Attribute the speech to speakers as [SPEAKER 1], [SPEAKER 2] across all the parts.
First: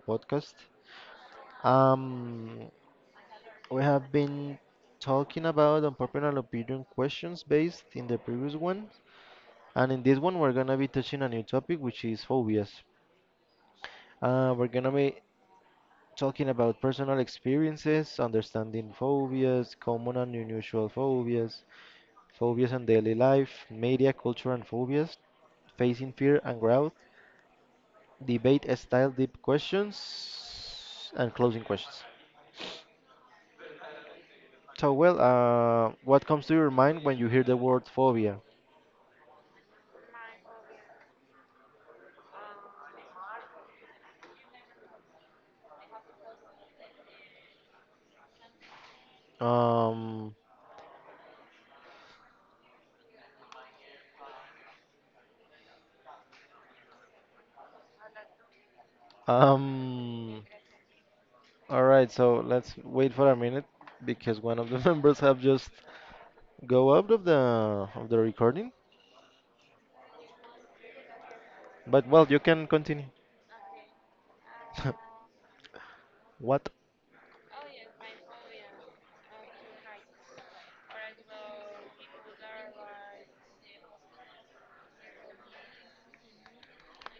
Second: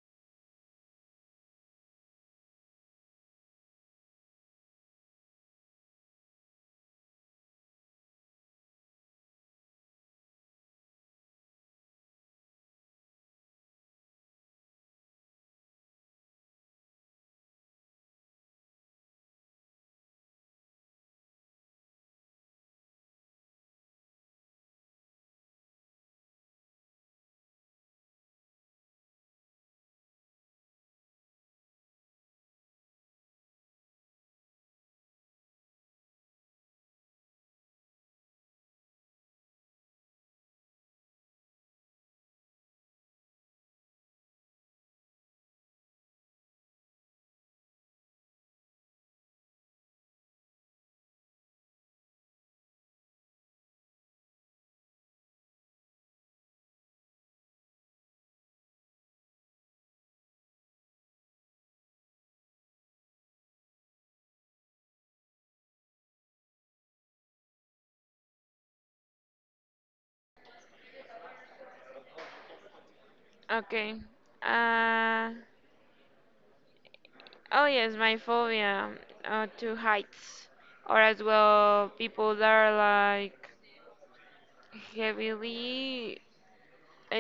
[SPEAKER 1] podcast. Um, we have been talking about unpopular opinion questions based in the previous one, and in this one, we're gonna be touching a new topic, which is phobias. We're gonna be talking about personal experiences, understanding phobias, common and unusual phobias, phobias in daily life, media, culture, and phobias, facing fear and growth debate style deep questions and closing questions. So, well, what comes to your mind when you hear the word phobia? Um, um, all right, so let's wait for a minute because one of the members have just go out of the recording. But well, you can continue.
[SPEAKER 2] Okay. Uh,
[SPEAKER 1] What
[SPEAKER 2] oh yes, my phobia to heights, or as well people that are like heavily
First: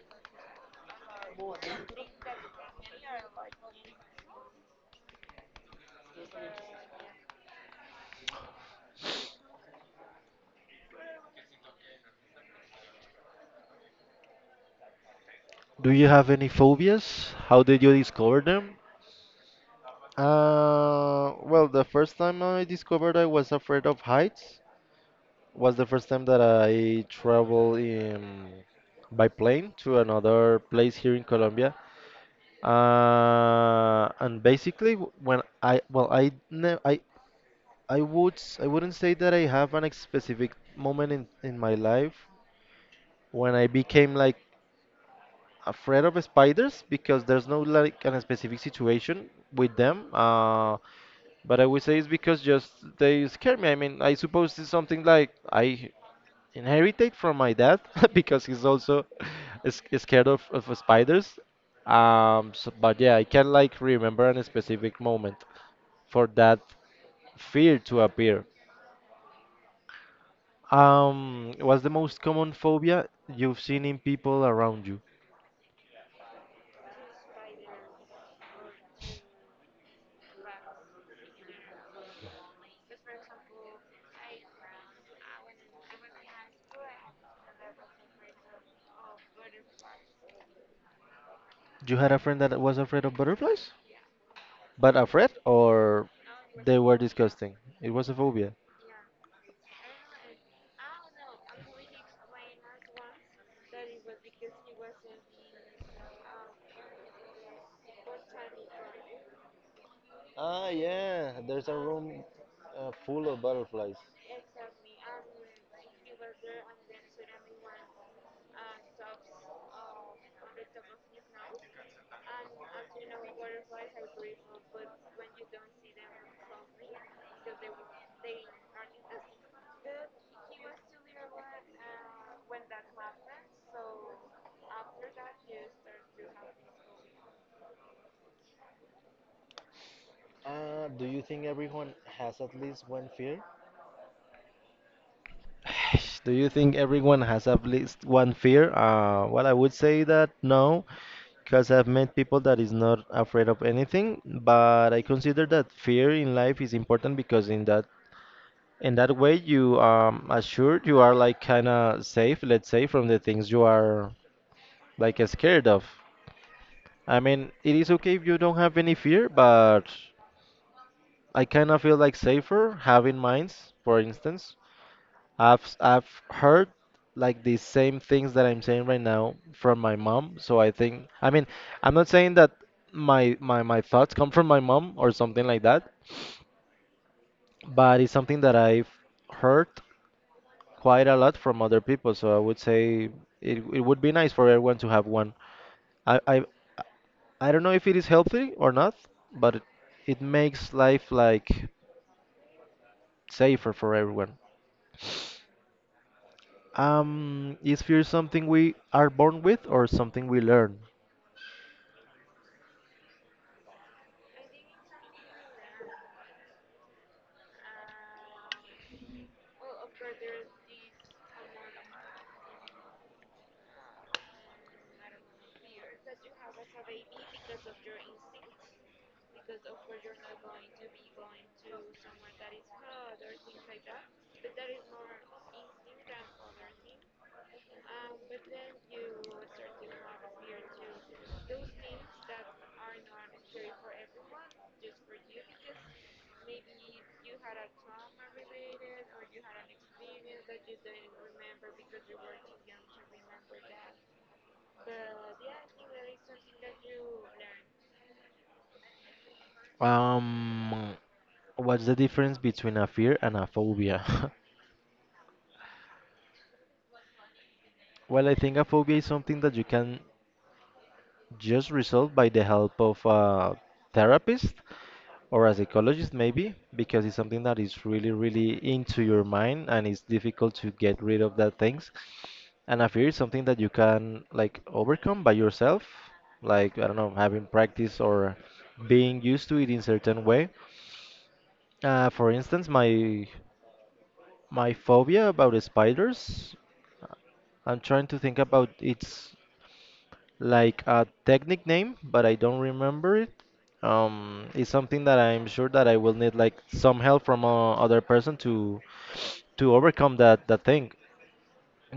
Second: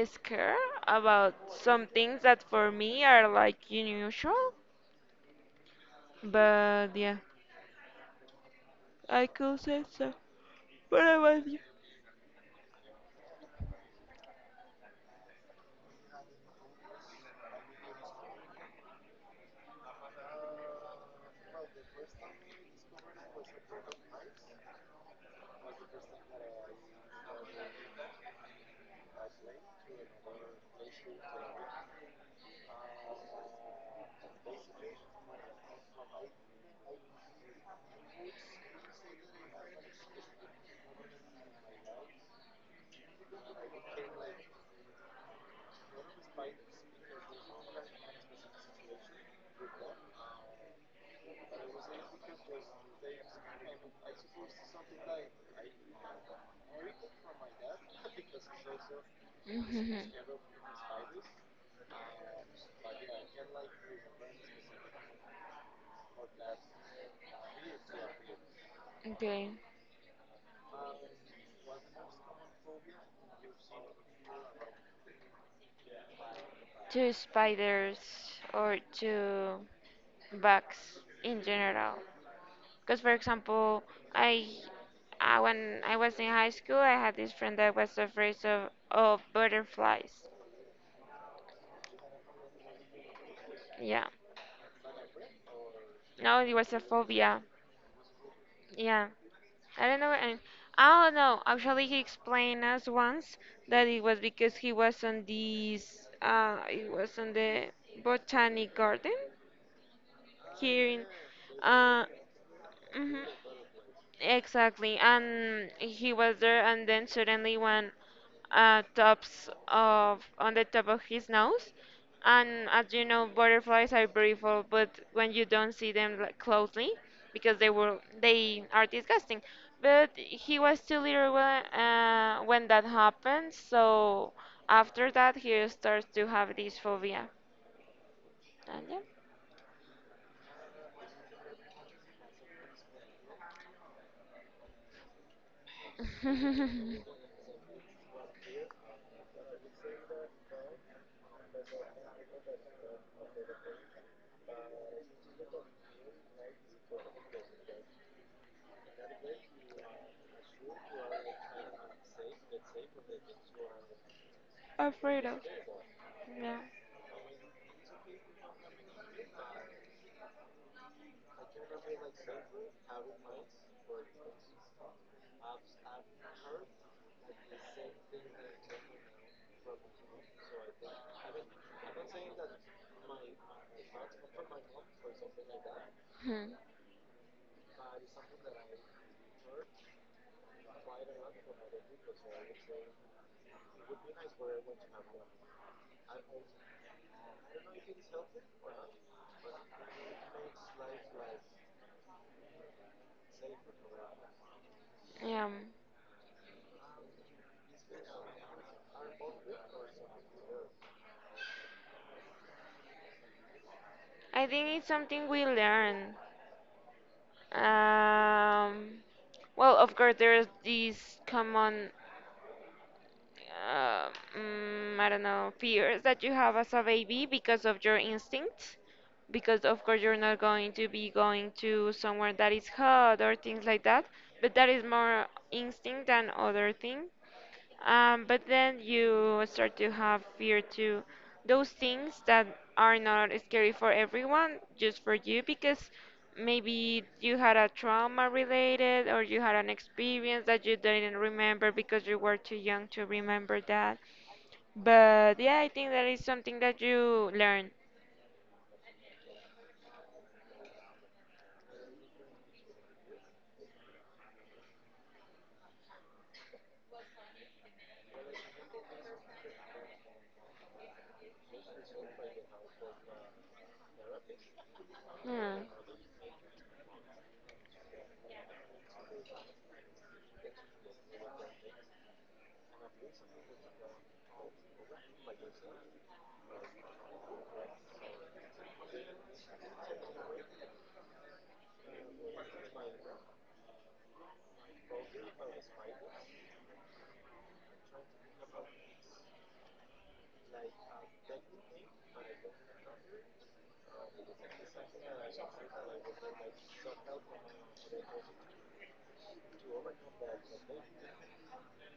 [SPEAKER 2] scared about some things that for me are like unusual. But yeah, I could say so. But I was you.
[SPEAKER 1] do you have any phobias? How did you discover them? Well, the first time I discovered I was afraid of heights. Was the first time that I traveled in, by plane to another place here in Colombia. And basically, when I well, I I wouldn't say that I have an specific moment in my life when I became like afraid of spiders because there's no like an specific situation with them. But I would say it's because just they scare me. I mean, I suppose it's something like I inherited from my dad because he's also is scared of spiders. But yeah, I can like remember a specific moment for that fear to appear.
[SPEAKER 2] Okay.
[SPEAKER 1] What's the most common phobia you've seen in people around you?
[SPEAKER 2] To spiders or to bugs in general. Because, for example, I, I when I was in high school, I had this friend that was afraid of butterflies.
[SPEAKER 1] You had a friend that was afraid of butterflies?
[SPEAKER 2] Yeah.
[SPEAKER 1] But afraid or
[SPEAKER 2] No, it was a
[SPEAKER 1] they were
[SPEAKER 2] phobia.
[SPEAKER 1] disgusting? It was a phobia.
[SPEAKER 2] Yeah. I don't know. And I don't know. Actually, he explained us once that it was because he was on this, it was on the botanic garden
[SPEAKER 1] Ah,
[SPEAKER 2] here in,
[SPEAKER 1] yeah, there's a
[SPEAKER 2] uh,
[SPEAKER 1] room
[SPEAKER 2] mhm.
[SPEAKER 1] full of butterflies.
[SPEAKER 2] Exactly, and he was there, and then suddenly one tops of on the top of his nose, and as you know, butterflies are beautiful, but when you don't see them like, closely, because they are disgusting. But he was too little when that happened, so after that he starts to have this phobia. And
[SPEAKER 1] Do you think everyone has at least one fear? Do you
[SPEAKER 2] yeah,
[SPEAKER 1] think everyone has at least one fear? Well, I would say that no, because I've met people that is not afraid of anything. But I consider that fear in life is important because in that way you assured you are like kind of safe, let's say, from the things you are
[SPEAKER 2] afraid
[SPEAKER 1] like
[SPEAKER 2] of
[SPEAKER 1] scared of.
[SPEAKER 2] yeah.
[SPEAKER 1] I mean, it is okay if you don't have any fear, but I kind of feel like safer having mines, for instance. I've heard like the same things that I'm saying right now from my mom, so I think I mean, I'm not saying that my thoughts come from my mom or something like that,
[SPEAKER 2] Hmm.
[SPEAKER 1] but it's something that I've heard quite a lot from other people, so I would say it would be nice for everyone to have one. I I I don't know if it is healthy or not, but it makes life like safer for everyone.
[SPEAKER 2] Yeah.
[SPEAKER 1] Is fear something we are born with or something we learn?
[SPEAKER 2] I think it's something we learn. Um, well, of course, there's these common, uh, I don't know, fears that you have as a baby because of your instinct. Because, of course, you're not going to be going to somewhere that is hot or things like that. But that is more instinct than other thing. But then you start to have fear to those things that are not scary for everyone, just for you, because maybe you had a trauma related or you had an experience that you didn't remember because you were too young to remember that. But yeah, I think that is something that you learn.
[SPEAKER 1] Um, what's the difference between a fear and a phobia? Well, I think a phobia is something that you can just resolve by the help of a therapist or a
[SPEAKER 2] Hmm.
[SPEAKER 1] psychologist, maybe, because it's something that is really, really into your mind and it's difficult to get rid of that things. And a fear is something that you can like overcome by yourself, like I don't know, having practice or being used to it in certain way. For instance, my phobia about spiders. I'm trying to think about it's like a technique name, but I don't remember it. It's something that I'm sure that I will need like some help from other person to overcome that thing.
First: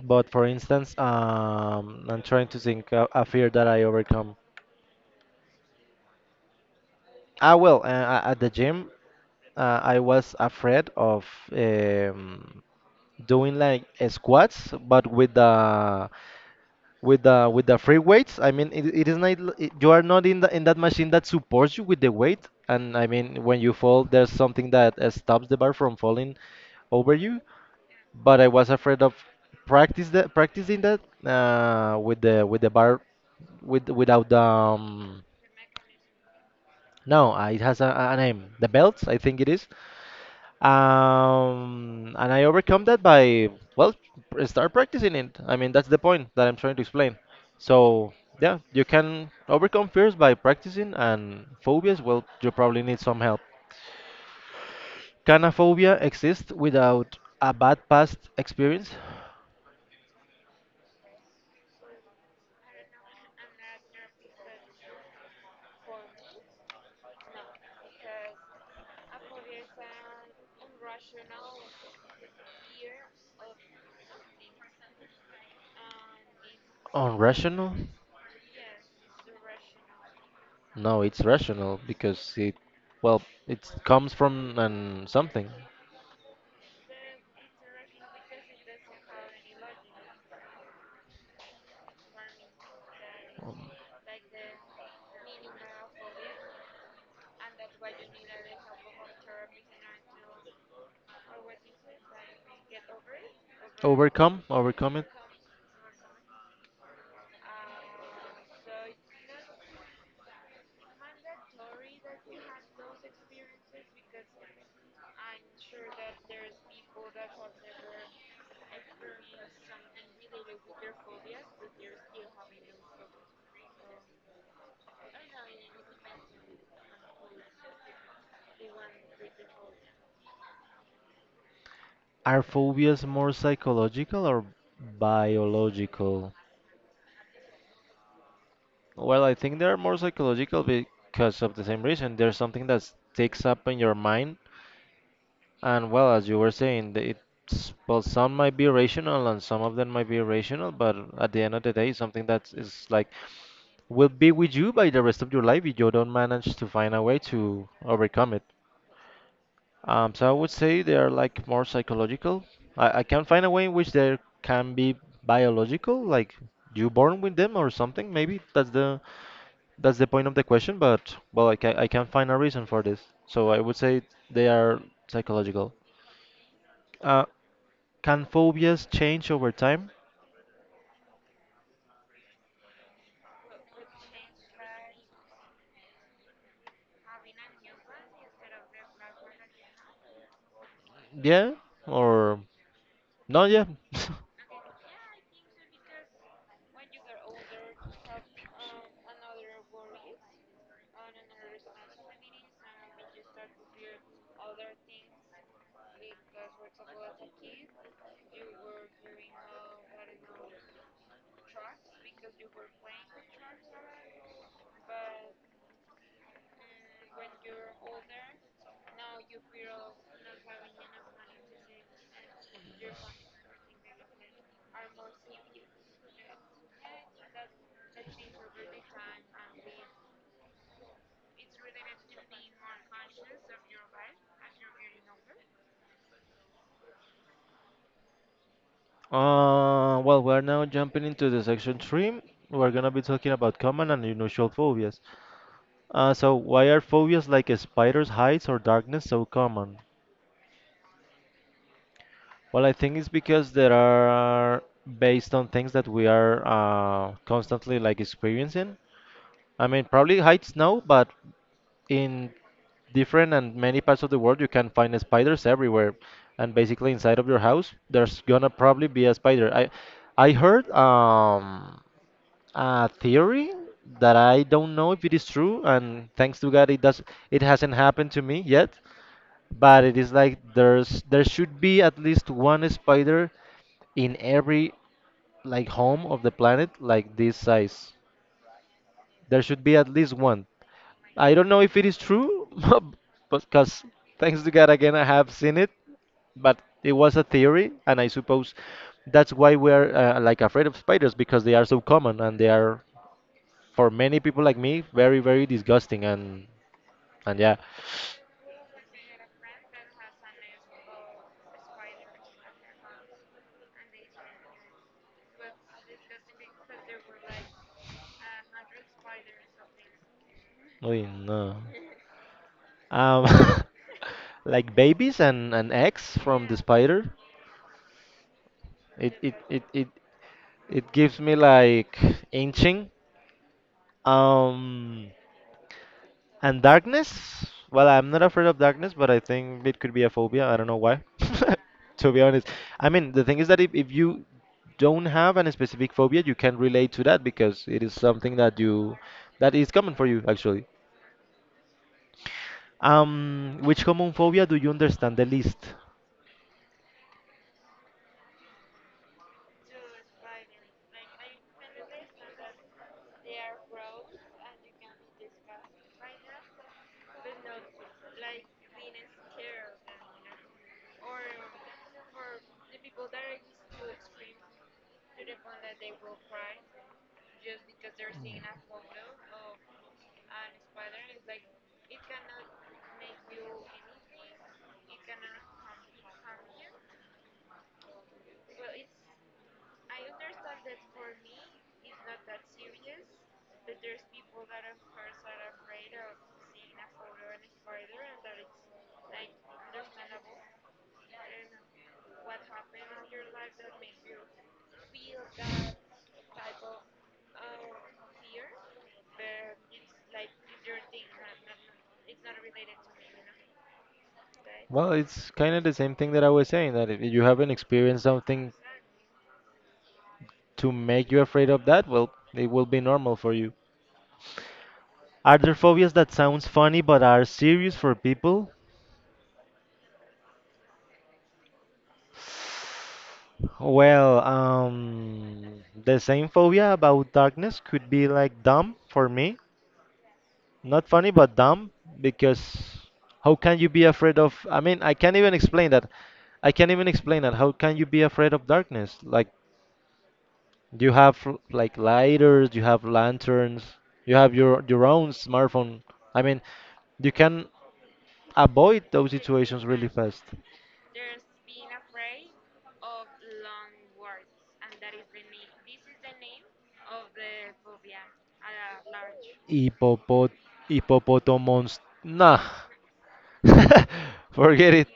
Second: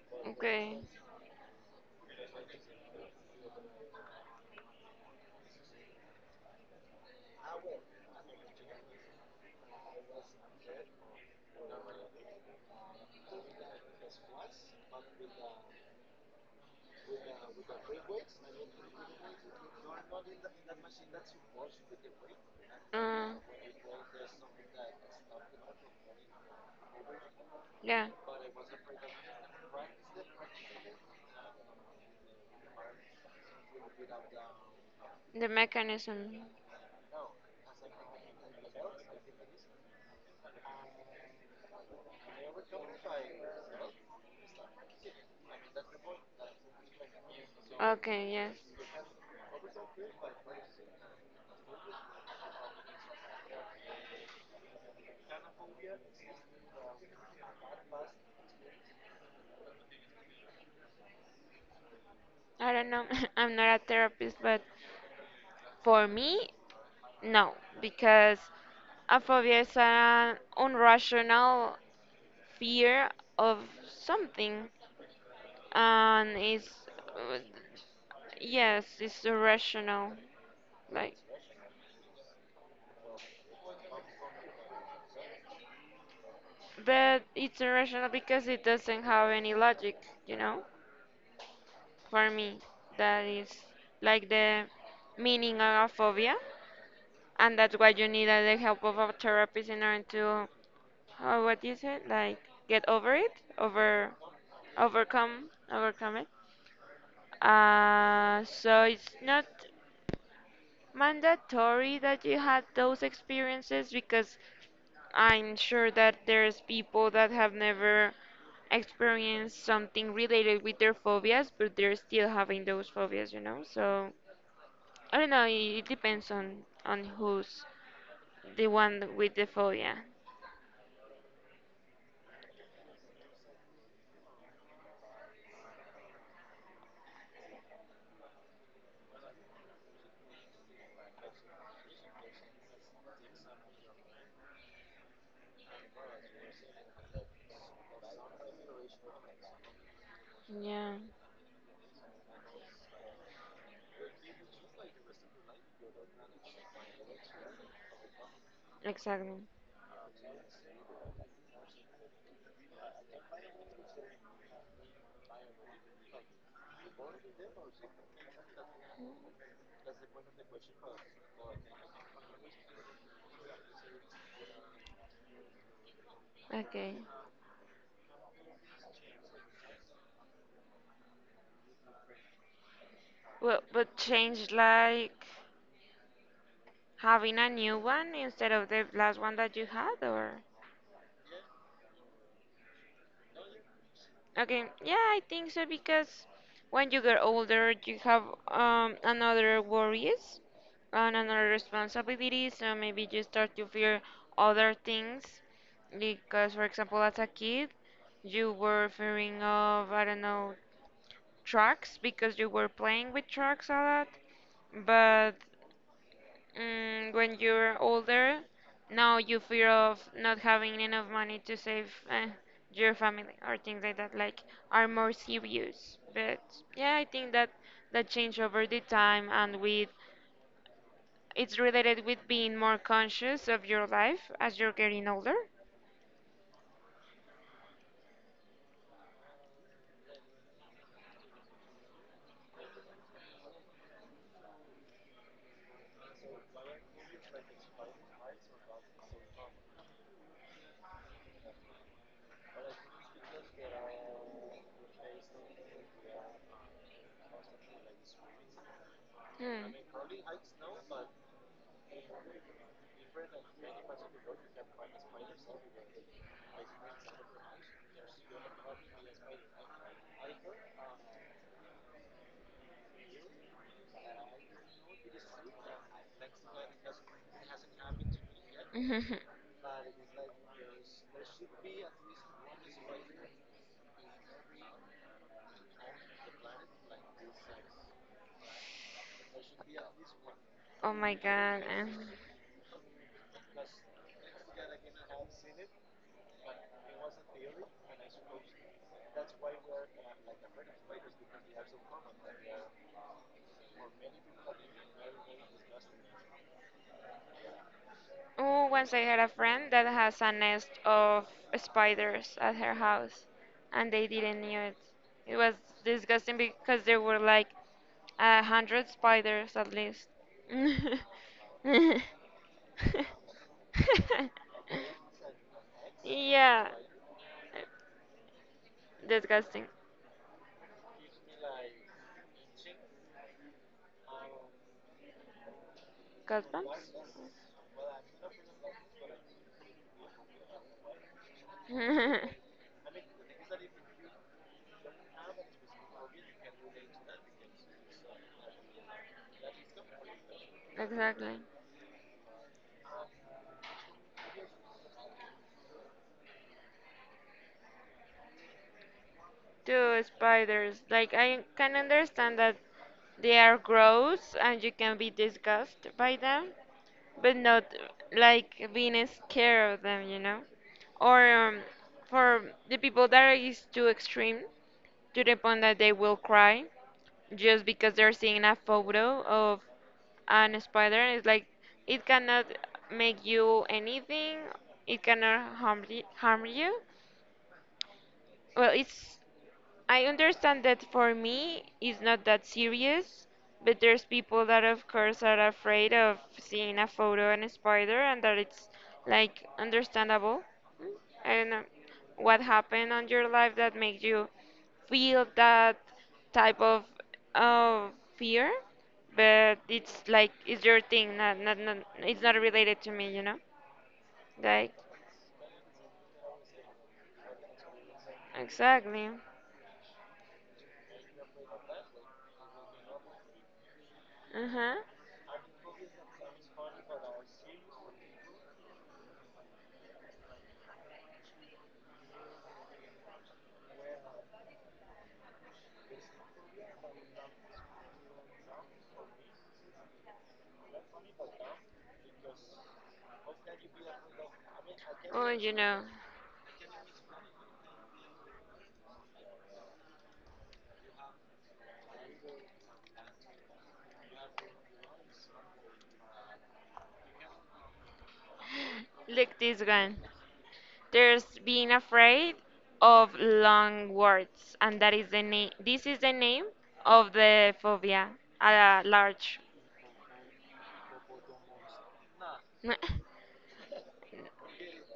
[SPEAKER 1] But for
[SPEAKER 2] Okay.
[SPEAKER 1] instance, I'm trying to think a fear that I overcome. Ah, well, at the gym, I was afraid of um, doing like squats, but with the with the free weights. I mean, it is not it, you are not in the in that machine that supports you with the weight. And I
[SPEAKER 2] Uh,
[SPEAKER 1] mean, when you fall, there's something that stops the bar from falling over you.
[SPEAKER 2] yeah,
[SPEAKER 1] But I was afraid of practice that practicing that with the bar without the
[SPEAKER 2] the mechanism.
[SPEAKER 1] no it has a name the belts I think it is and I overcome that by well start practicing it. I mean, that's the point that I'm trying to explain so
[SPEAKER 2] Okay, yes.
[SPEAKER 1] yeah, you can overcome fears by practicing and phobias well you probably need some help. Can a phobia exist without a bad past experience?
[SPEAKER 2] I don't know. I'm not a therapist, but for me, no, because a phobia is an irrational fear of something, and it's uh,
[SPEAKER 1] Unrational.
[SPEAKER 2] yes, it's irrational.
[SPEAKER 1] No,
[SPEAKER 2] Like,
[SPEAKER 1] it's rational because it, well, it comes from an something.
[SPEAKER 2] but it's irrational because it doesn't have any logic, you know. For me, that is
[SPEAKER 1] Um,
[SPEAKER 2] like the meaning of a phobia, and that's why you need the help of a therapist in order to, what is it, like, get over it, over
[SPEAKER 1] Overcome, overcome it.
[SPEAKER 2] overcome overcome it. So it's not mandatory that you had those experiences because I'm sure that there's people that have never experienced something related with their phobias, but they're still having those phobias, you know? So I don't know, it depends on who's the one with the phobia.
[SPEAKER 1] Are phobias more psychological or biological? Well, I think they're more psychological because of the same reason. There's something that sticks up in your mind, and well, as you were saying, it's well, some might be rational and some of them might be irrational,
[SPEAKER 2] Yeah,
[SPEAKER 1] but at the end of the day, something that is like. Will be with you by the rest of your life if you don't manage to find a way to overcome it.
[SPEAKER 2] exactly.
[SPEAKER 1] So I would say they are like more psychological. I can find a way in which there can be biological, like you born with them or something. Maybe that's the point of the question. But well, I can find a reason for this. So I would say they are psychological.
[SPEAKER 2] Okay.
[SPEAKER 1] Uh, can phobias change over time?
[SPEAKER 2] Well, but change like. Having a new one instead of the last one that you had, or?
[SPEAKER 1] Yeah, or no? Yeah.
[SPEAKER 2] Okay, yeah, I think so because when you get older, you have another worries and another responsibilities, so maybe you start to fear other things. Because, for example, as a kid, you were fearing of, I don't know, trucks because you were playing with trucks a lot. But mm, when you're older, now you fear of not having enough money to save your family or things like that, like are more serious. But yeah, I think that that change over the time and with it's related with being more conscious of your life as you're getting older.
[SPEAKER 1] Well, we're now jumping into the section three. We're gonna be talking about common and unusual phobias. So why are phobias like spiders, heights, or darkness so common? Well, I think it's because they are based on things that we are constantly like experiencing. I
[SPEAKER 2] Hmm.
[SPEAKER 1] mean, probably heights no, but in different and many parts of the world, you can find spiders everywhere, and basically inside of your house, there's gonna probably be a spider. I heard a theory that I don't know if it is true, and thanks to God it hasn't happened to me yet. But it is like there should be at least one spider in every like home of the planet like this size. There should be at least one.
[SPEAKER 2] Oh my
[SPEAKER 1] I don't know
[SPEAKER 2] god.
[SPEAKER 1] if
[SPEAKER 2] Eh.
[SPEAKER 1] it is true, but because thanks to God again I have seen it, but it was a theory, and I suppose that's why we're like afraid of spiders because they are so common and they are for many people like me, very, very disgusting. And yeah,
[SPEAKER 2] Oh, once I had a friend that has a nest of spiders at her house, and they didn't knew it. It was disgusting because there were like a hundred spiders at least.
[SPEAKER 1] oy, no. Um, like babies and eggs from the
[SPEAKER 2] Yeah,
[SPEAKER 1] spider. It it it
[SPEAKER 2] disgusting.
[SPEAKER 1] it, it gives me like inching. Um, And
[SPEAKER 2] Goosebumps?
[SPEAKER 1] darkness? Well, I'm not afraid of darkness, but I think it could be a phobia. I don't know why. To be honest, I mean, the thing is that if you don't have any specific phobia, you can relate to that because it is something that you that is common for you actually.
[SPEAKER 2] Exactly.
[SPEAKER 1] Which common phobia do you understand the least?
[SPEAKER 2] To spiders. Like I can understand that they are gross and you can be disgusted by them, but not like being scared of them, you know? Or for the people that is too extreme to the point that they will cry just because they're seeing a photo of an spider. It's like it cannot make you anything. It cannot harm you. Well, it's I understand that for me it's not that serious, but there's people that of course are afraid of seeing a photo and a spider and that it's like understandable. Mm, I don't know what happened on your life that makes you feel that type of fear, but it's like it's your thing, not it's not related to me, you know? Like
[SPEAKER 1] Well, it's kind of the same thing that I was saying that if you haven't experienced something
[SPEAKER 2] exactly.
[SPEAKER 1] to make you afraid of that, well, it will be normal for you.
[SPEAKER 2] Uh-huh.
[SPEAKER 1] Are there phobias that sounds funny but are serious for people? Well, the same phobia about darkness could be like dumb for me. Not funny, but dumb because how can you be afraid of? I mean, I can't
[SPEAKER 2] Oh,
[SPEAKER 1] even
[SPEAKER 2] you
[SPEAKER 1] explain
[SPEAKER 2] know.
[SPEAKER 1] that. I can't even explain that. How can you be afraid of darkness? Like you have like lighters, you have lanterns, you have your own smartphone. I mean, you can avoid those
[SPEAKER 2] Look, this
[SPEAKER 1] situations really
[SPEAKER 2] one.
[SPEAKER 1] fast.
[SPEAKER 2] There's being afraid of long words, and that is the name. This is the name of the phobia, a large.
[SPEAKER 1] Hippopot hippopotomons. Nah. Forget it.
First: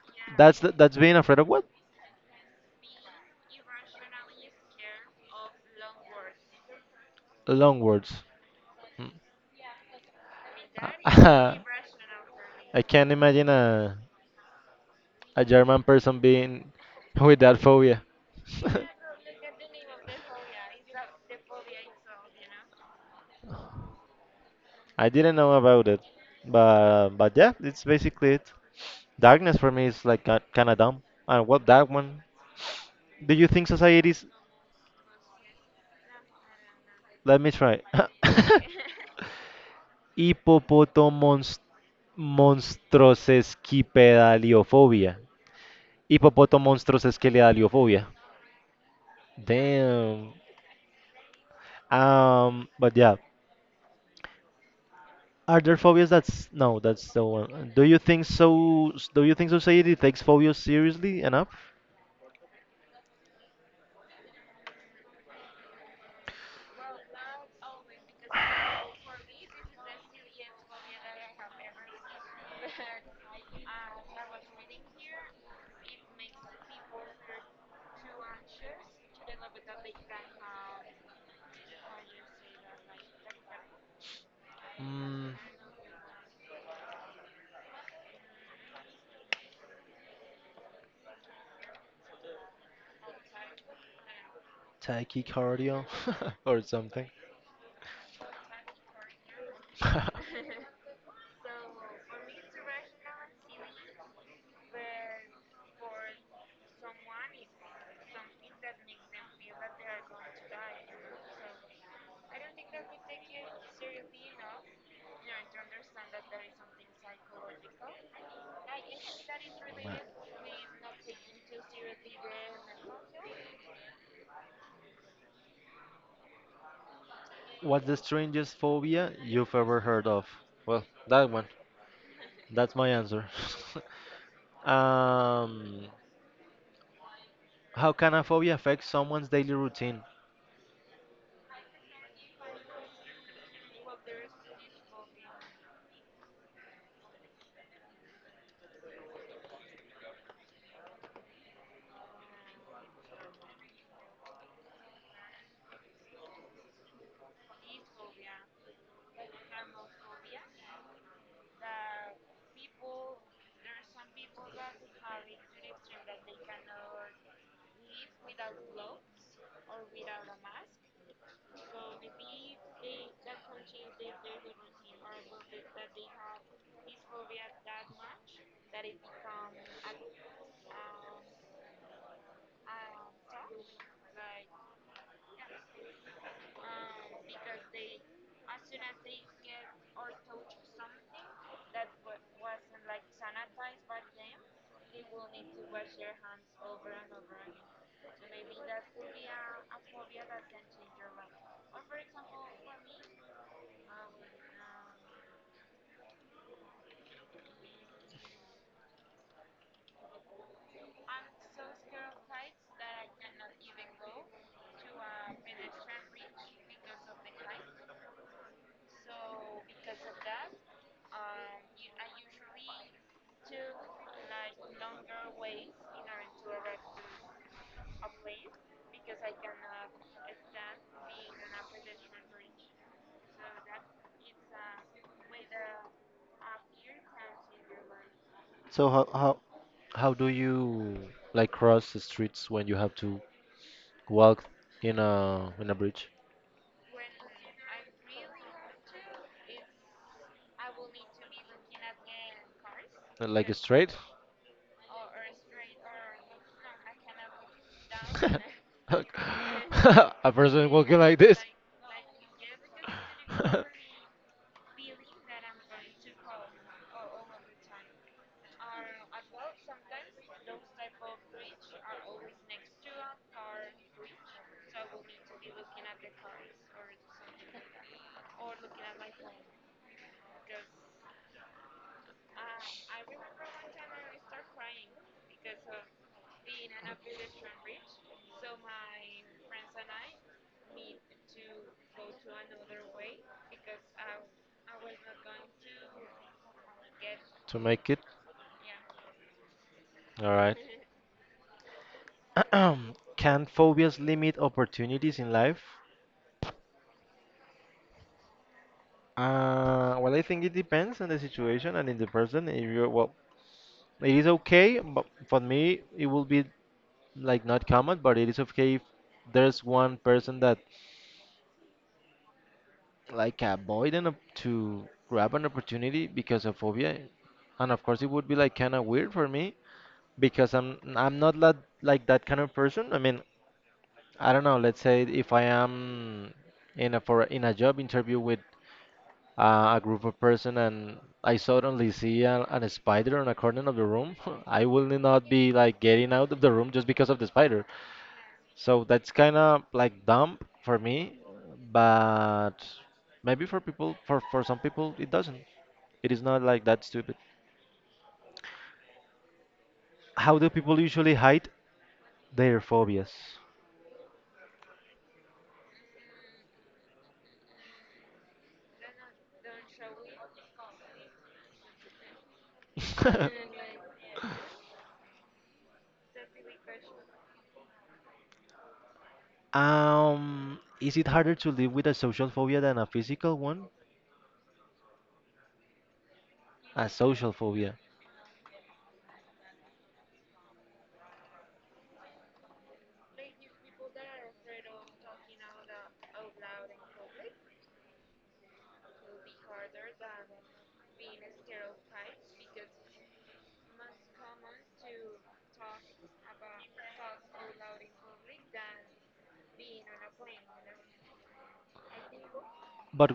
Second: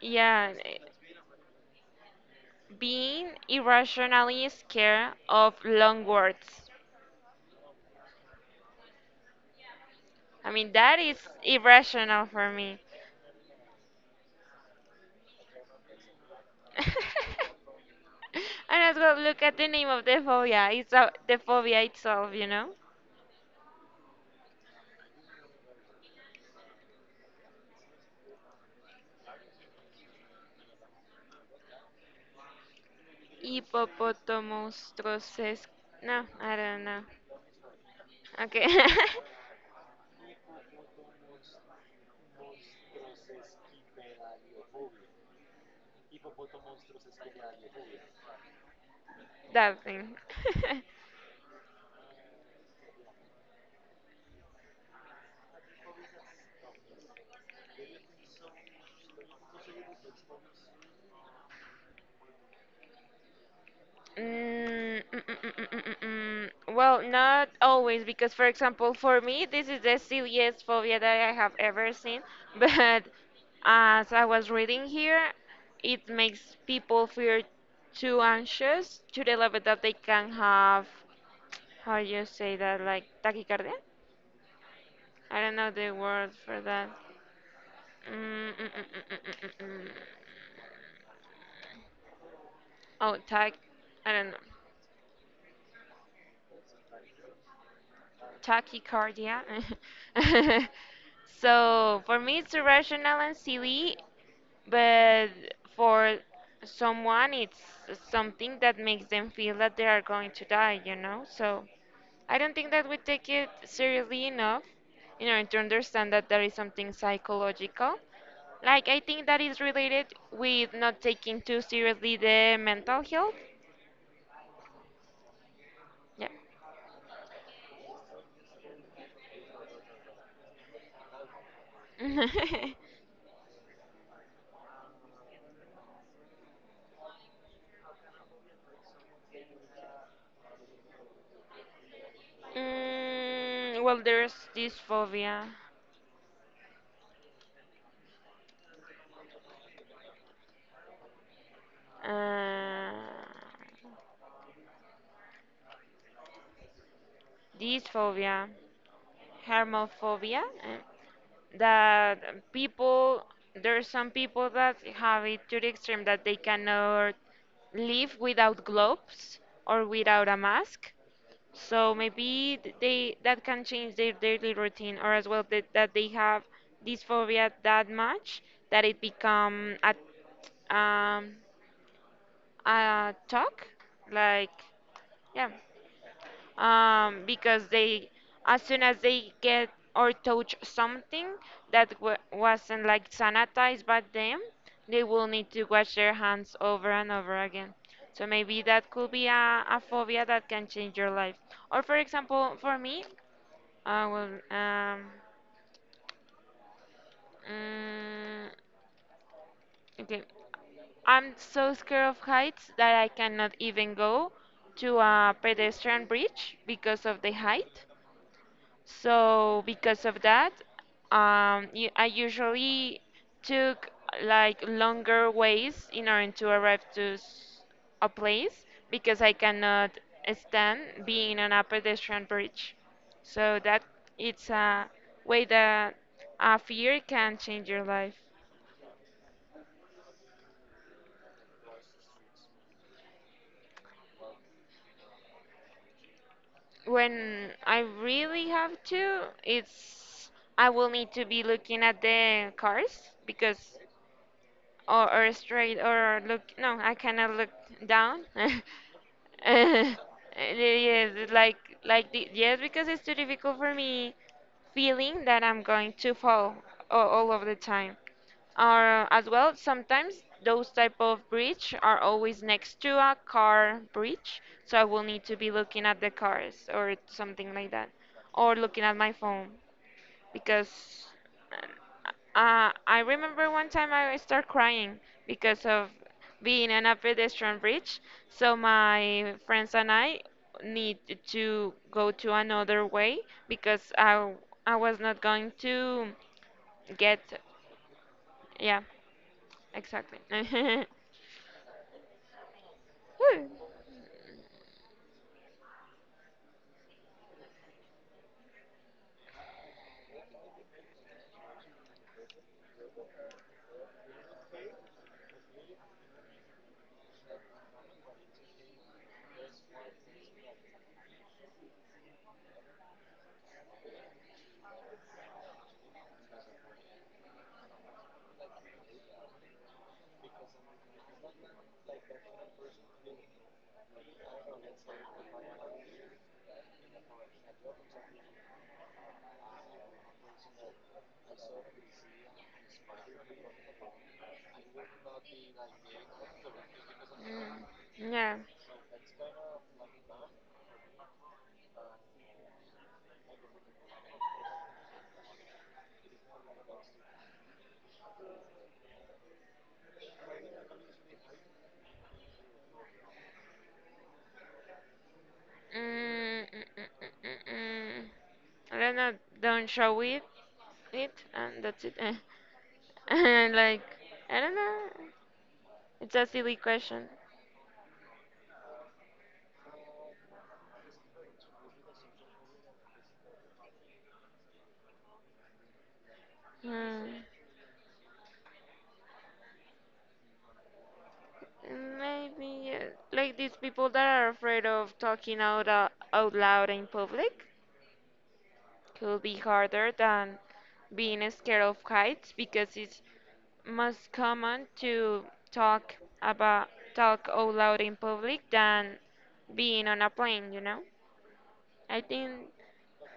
[SPEAKER 2] Yeah,
[SPEAKER 1] That's being afraid of what?
[SPEAKER 2] being irrationally scared of long words.
[SPEAKER 1] Long words. Mm.
[SPEAKER 2] I mean, that is irrational for me.
[SPEAKER 1] I can't imagine a German person being
[SPEAKER 2] And
[SPEAKER 1] with that phobia.
[SPEAKER 2] as well, look at the name of the phobia. It's a, the phobia itself, you know.
[SPEAKER 1] I didn't know about it, but yeah, it's basically it. Darkness for me is like kind of dumb. And what that one? Do you think societies?
[SPEAKER 2] Hippopotamonstroses. No, I don't know.
[SPEAKER 1] Let me try.
[SPEAKER 2] Okay.
[SPEAKER 1] Hippopotamonstrosauria. Monstrosesquipedaliofobia. Hippopotomonstrosesquipedaliofobia.
[SPEAKER 2] That thing.
[SPEAKER 1] Damn. But yeah. Are there phobias that's no, that's the one. Do you think so? Do you think society takes phobias seriously enough?
[SPEAKER 2] Mm. Well, not always, because for example, for me, this is the silliest phobia that I have ever seen. But as I was reading here, it makes people feel too anxious to the level that they can have, how you say that, like tachycardia?
[SPEAKER 1] Mm,
[SPEAKER 2] I don't know the word for that. Mm, mm, mm, mm, mm, mm, mm, mm. Oh, I don't know.
[SPEAKER 1] tachycardia or something.
[SPEAKER 2] Tachycardia. So for me, it's irrational and silly, but for someone, it's something that makes them feel that they are going to die, you know? So I don't think that we take it seriously enough in order to understand that there is something psychological. Like, I think that is related with not taking too seriously the mental health. Yeah.
[SPEAKER 1] What's the strangest phobia you've ever heard of? Well, that one. That's my answer. um, how can a phobia affect someone's daily routine?
[SPEAKER 2] Mm, well, there's this phobia. uh, dysphobia, hermophobia, that people, there are some people that have it to the extreme that they cannot live without gloves or without a mask. So maybe they that can change their daily routine, or as well that, that they have this phobia that much that it become um, a talk like yeah because they as soon as they get or touch something that wasn't like sanitized by them, they will need to wash their hands over and over again. So maybe that could be a phobia that can change your life. Or, for example, for me, I will um mm, okay, I'm so scared of heights that I cannot even go to a pedestrian bridge because of the height. So because of that, you, I usually took like longer ways in order to arrive to a place because I cannot stand being on a pedestrian bridge. So that it's a way that a fear can change your life.
[SPEAKER 1] So how do you like cross the streets when you have to walk in a bridge?
[SPEAKER 2] When I really have to, it's I will need to be looking at the cars
[SPEAKER 1] Like
[SPEAKER 2] because
[SPEAKER 1] straight?
[SPEAKER 2] or straight or look, no, I cannot look down. Uh,
[SPEAKER 1] A person walking
[SPEAKER 2] yes,
[SPEAKER 1] like
[SPEAKER 2] it's
[SPEAKER 1] this
[SPEAKER 2] like the, yes, because it's too difficult for me feeling that I'm going to fall, all of the time. Or as well sometimes those type of bridge are always next to a car bridge, so I will need to be looking at the cars or something like that, or looking at my phone. Because I remember one time I start crying because of being on a pedestrian bridge. So my friends and I need to go to another way because I was not going to get
[SPEAKER 1] to make it.
[SPEAKER 2] yeah exactly.
[SPEAKER 1] All right. Can
[SPEAKER 2] Whew.
[SPEAKER 1] phobias limit opportunities in life? Well, I think it depends on the situation and in the person. If you're well, it is okay, but for me, it will be like not common, but it is okay if there's one person that like avoiding to grab an opportunity because of phobia. And of course, it would be like kind of weird for me because I'm not that like that kind of person. I mean, I don't know. Let's say if I am in a job interview with a group of person and I suddenly see an spider on a corner of the room, I will not be like getting out of the room just because of the spider.
[SPEAKER 2] Mm, yeah.
[SPEAKER 1] So that's kind of like dumb for me, but maybe for people, for some people, it doesn't. It is not like that stupid. How do people usually hide their phobias?
[SPEAKER 2] Mm, mm, mm, mm, mm, mm. I don't know. Don't show it. It and that's it. And like, I don't know. It's a silly question.
[SPEAKER 1] Is it harder to live with a social phobia than a physical one? A
[SPEAKER 2] Hmm.
[SPEAKER 1] social phobia.
[SPEAKER 2] Maybe like these people that are afraid of talking out out loud in public could be harder than being scared of heights because it's most common to talk about talk out loud in public than being on a plane, you know? I think
[SPEAKER 1] But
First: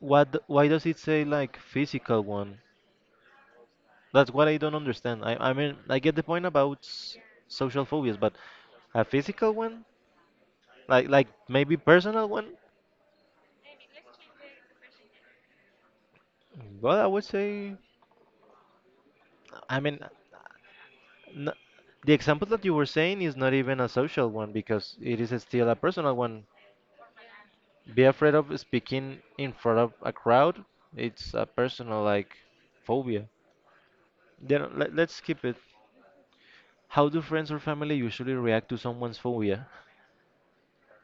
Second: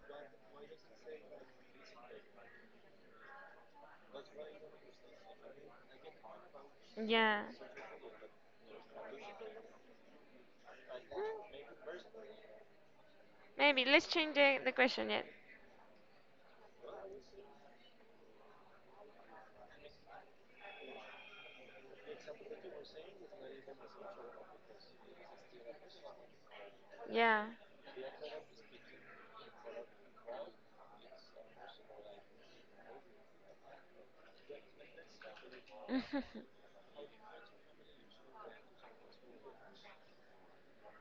[SPEAKER 1] why does it say like physical one? That's what I don't understand. I mean, I get the point about
[SPEAKER 2] yeah.
[SPEAKER 1] social phobias, but a physical one? Like maybe personal one?
[SPEAKER 2] Maybe let's change the question yet.
[SPEAKER 1] Well, I would say, I mean, n the example that you were saying is not even a social one because it is still a personal one.
[SPEAKER 2] Yeah.
[SPEAKER 1] Be afraid of speaking in front of a crowd. It's a personal, like, phobia. Then let's skip it. How do friends or family usually react to someone's phobia?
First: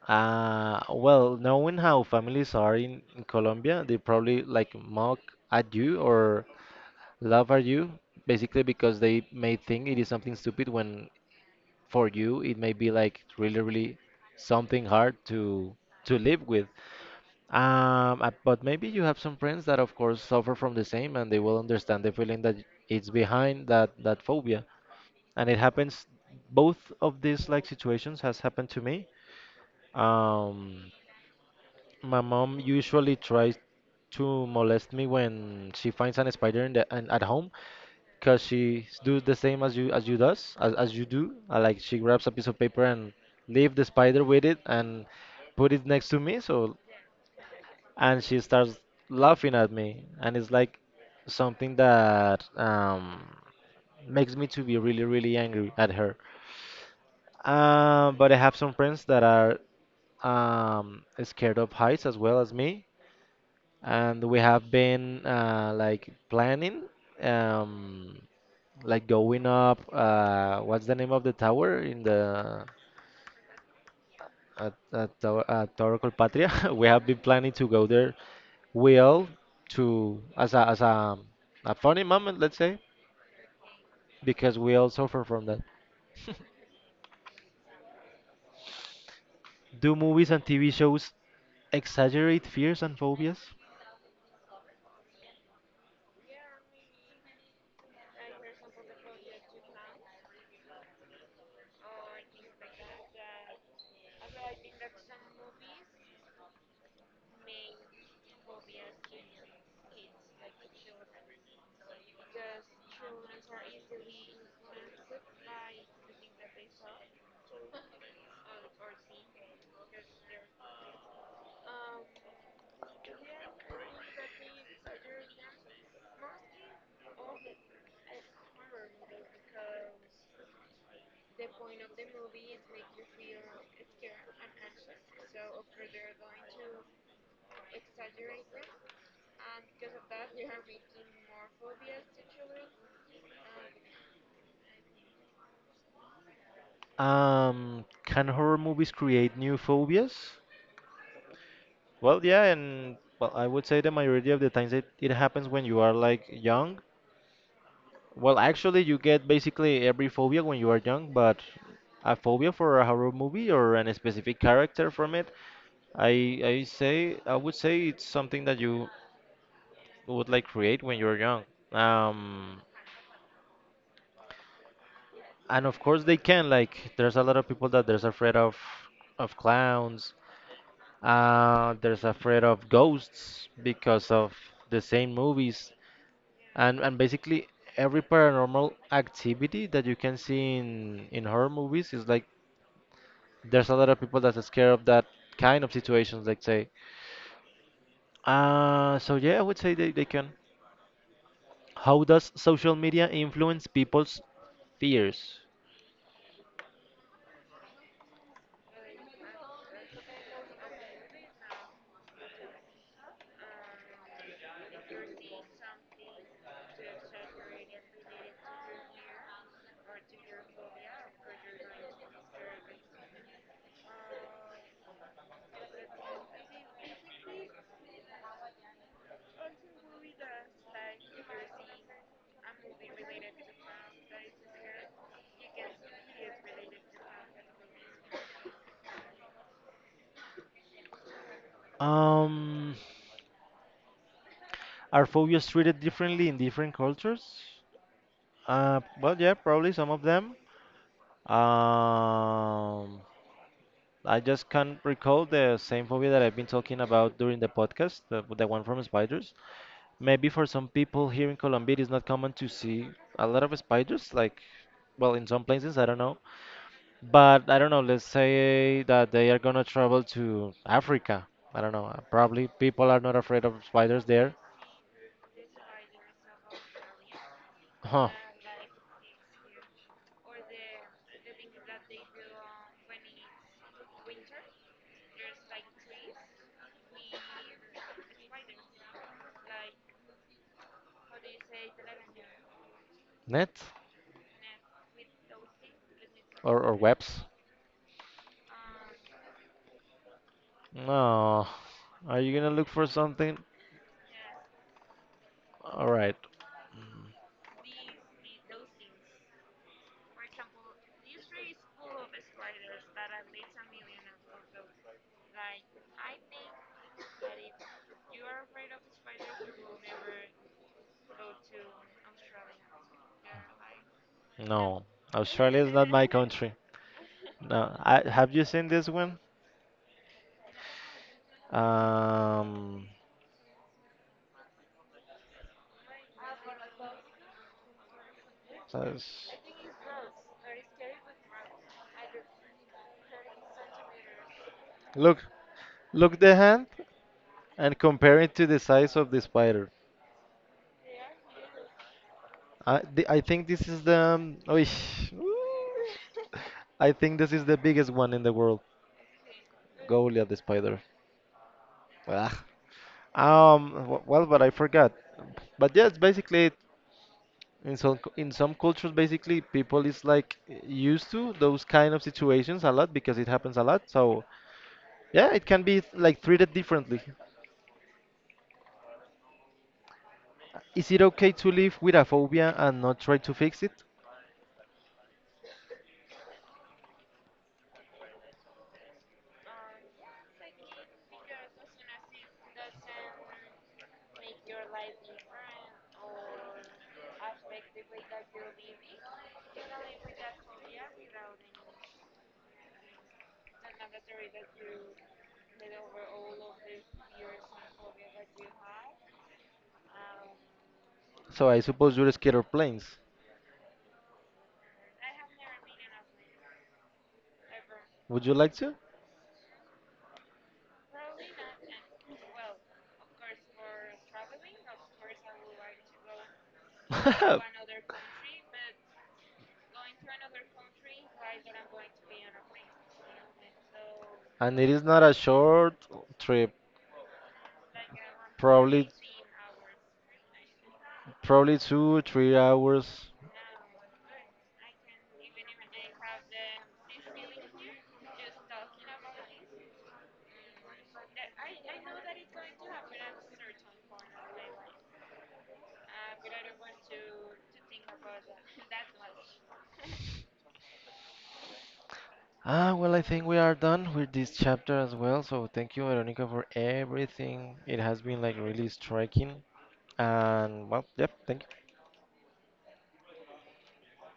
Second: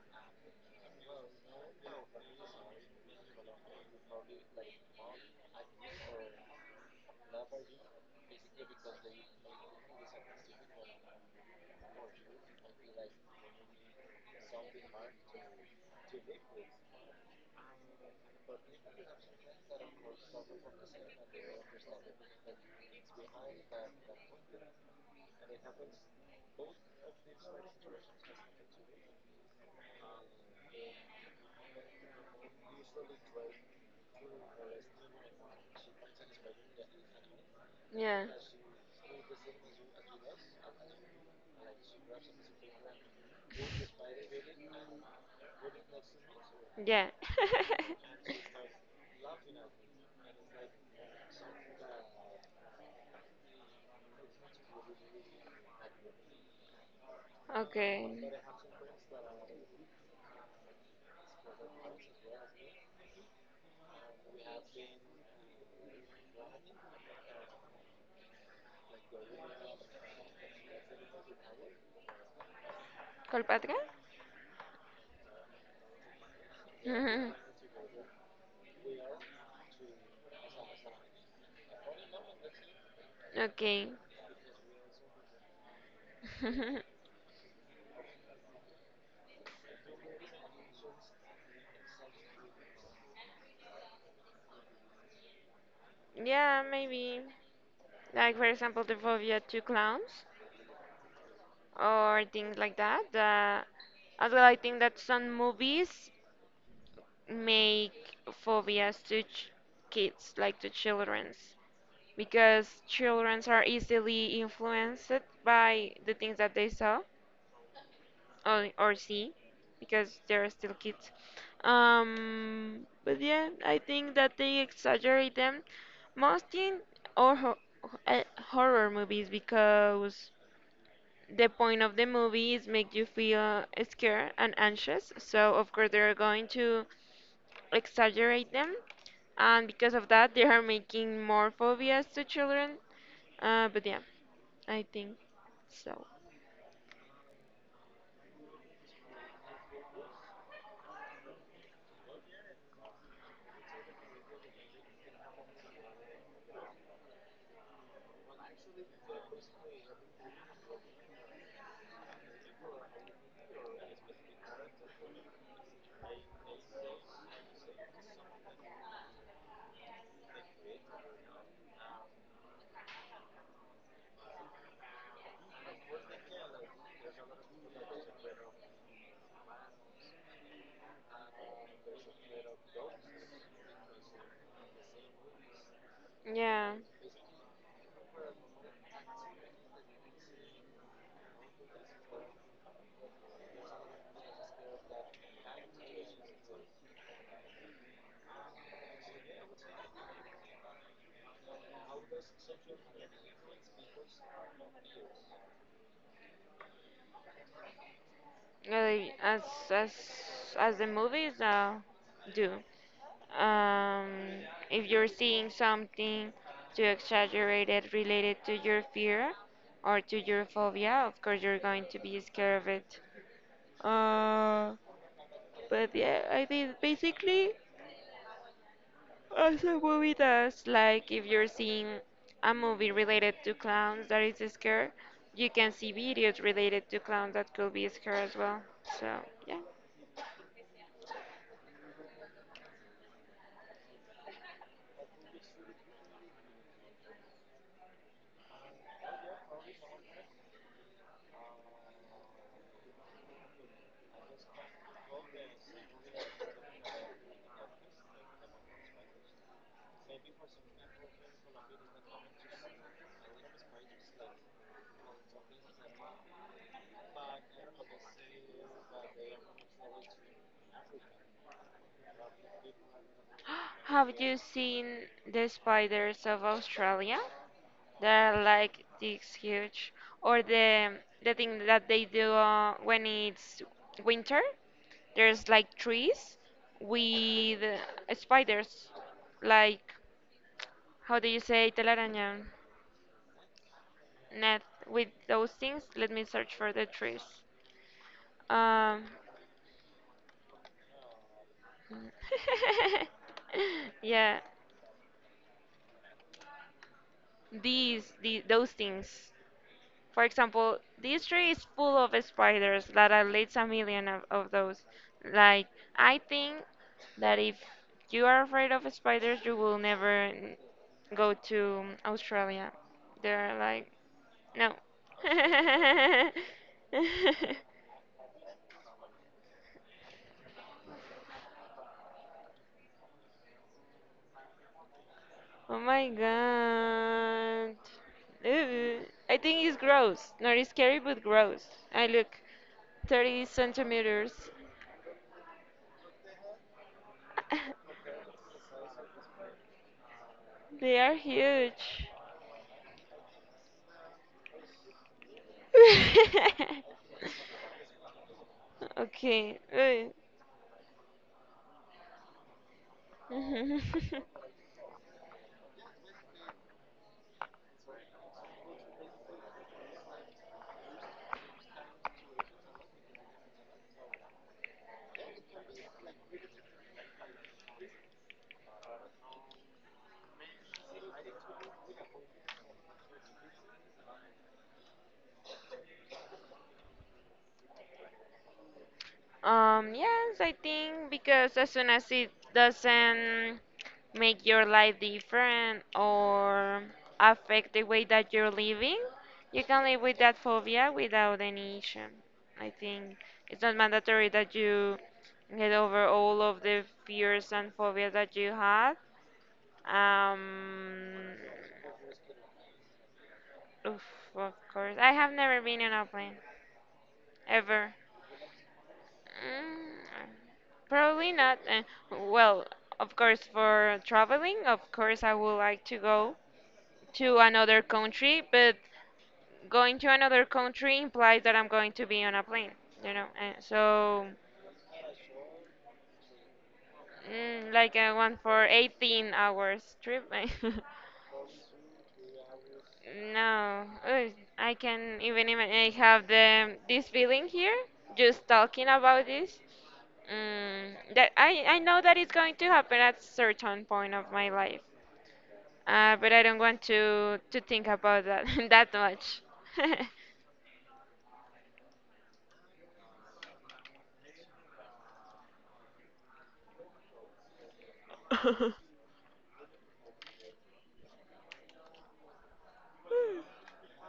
[SPEAKER 1] Well, knowing how families are in Colombia, they probably like mock at you or laugh at you, basically because they may think it is something stupid when for you it may be like really really something hard to live with. But maybe you have some friends that of course suffer from the same and they will understand the feeling that it's behind that phobia, and it happens. Both of these like situations has happened to me. um my mom usually tries to molest me when she finds an spider at home,
[SPEAKER 2] Yeah.
[SPEAKER 1] because do the same as you does as you do, like she grabs a piece of paper and leave the spider with it and put it next to me, so
[SPEAKER 2] Yeah.
[SPEAKER 1] and she starts laughing at me, and it's like something that makes me to be really really angry at her.
[SPEAKER 2] Okay.
[SPEAKER 1] But I have some friends that are scared of heights as well as me, and we have been like planning, um, like going up, what's the name of the tower in the
[SPEAKER 2] Colpatria?
[SPEAKER 1] at Torre Colpatria. We have been planning to go there, we all, to a funny moment, let's say,
[SPEAKER 2] Okay.
[SPEAKER 1] because we all suffer from that. Do movies and TV shows exaggerate fears and phobias?
[SPEAKER 2] Yeah, maybe. Like, for example, the phobia to clowns or things like that. As well, I think that some movies make phobias to ch kids, like to children's, because childrens are easily influenced by the things that they saw. Or C because they're still kids. But yeah, I think that they exaggerate them most in or ho uh, horror movies because the point of the movie is make you feel scared and anxious. So of course they're going to exaggerate them, and because of that they are making more phobias to children. But yeah, I think so.
[SPEAKER 1] Can horror movies create new phobias? Well, yeah, and well, I would say the majority of the times it happens when you are like young. Well, actually, you get basically every phobia when you are young, but a phobia for a horror movie or an specific character from it, I would say it's something that you would like create when you're young. Um, and of course they can, like, there's a lot of people that there's afraid of clowns. There's afraid of ghosts because of the same movies,
[SPEAKER 2] Yeah.
[SPEAKER 1] and basically every paranormal activity that you can see in horror movies is like there's a lot of people that's scared of that kind of situations, let's say. So yeah, I would say they can. How does social media influence people's fears?
[SPEAKER 2] uh, as as as the movies do. Um, if you're seeing something too exaggerated related to your fear or to your phobia, of course you're going to be scared of it. Uh, but yeah, I think basically as a movie does, like if you're seeing a movie related to clowns that is scared, you can see videos related to clowns that could be scared as well. So yeah.
[SPEAKER 1] Um, are phobias treated differently in different cultures? Well, yeah, probably some of them. Um, I just can't recall the same phobia that I've been talking about during the podcast, the one from spiders. Maybe for some people here in Colombia, it is not common to see a lot of spiders, like, well, in some places, I don't know. But I don't know, let's say that they are gonna travel to Africa. I don't know, probably people are not afraid of spiders
[SPEAKER 2] Have
[SPEAKER 1] there.
[SPEAKER 2] you seen the spiders of Australia?
[SPEAKER 1] Huh,
[SPEAKER 2] They're like this huge, or the thing that they do when it's winter. There's like trees with spiders, like how do you say telaraña
[SPEAKER 1] net
[SPEAKER 2] net with those things? Let me search for
[SPEAKER 1] or
[SPEAKER 2] the trees.
[SPEAKER 1] webs?
[SPEAKER 2] Um,
[SPEAKER 1] No. Are you gonna look for something?
[SPEAKER 2] yeah,
[SPEAKER 1] All right.
[SPEAKER 2] these, the those things. For example, this tree is full of spiders, that at least a million of those. Like, I think that if you are afraid of spiders, you will never n- go to Australia. They're like, no.
[SPEAKER 1] No, Australia is not my country. No, have you seen this one? Um,
[SPEAKER 2] Oh my god. Ew.
[SPEAKER 1] says-
[SPEAKER 2] I think it's gross. Not it's scary, but gross. I look 30 centimeters.
[SPEAKER 1] Look, look the hand, and compare it to the size of the spider.
[SPEAKER 2] They are huge.
[SPEAKER 1] I think this is the. Oish. I think this is the biggest one in the world.
[SPEAKER 2] Okay. Eh.
[SPEAKER 1] Goliath the spider. Ah. Well, but I forgot. But yeah, it's basically it. In some cultures, basically people is like used to those kind of situations a lot because it happens a lot. So yeah, it can be like treated differently. Is it okay to live with a phobia and not try to fix it?
[SPEAKER 2] Yes, I think because as soon as it doesn't make your life different or affect the way that you're living, you can live with that phobia without any issue. I think it's not mandatory that you get over all of the fears and phobias that you have. Um,
[SPEAKER 1] So I suppose you're scared of planes.
[SPEAKER 2] Oof, of course. I have never been on a plane. Ever.
[SPEAKER 1] Would you like to?
[SPEAKER 2] Mm, probably not. Well, of course, for traveling, of course, I would like to go to another country, but going to another country implies that I'm going to be on a plane, you know? And so,
[SPEAKER 1] And it is not a short trip,
[SPEAKER 2] mm, like I went for
[SPEAKER 1] probably
[SPEAKER 2] 18 hours trip.
[SPEAKER 1] probably 2 or 3 hours.
[SPEAKER 2] No, ugh, I can even I have the this feeling here just talking about this. Mm, that I know that it's going to happen at certain point of my life, but I don't want to think about that that much.
[SPEAKER 1] Ah, well, I think we are done with this chapter as well. So thank you, Veronica, for everything. It has been like really striking. And well, yep, thank you.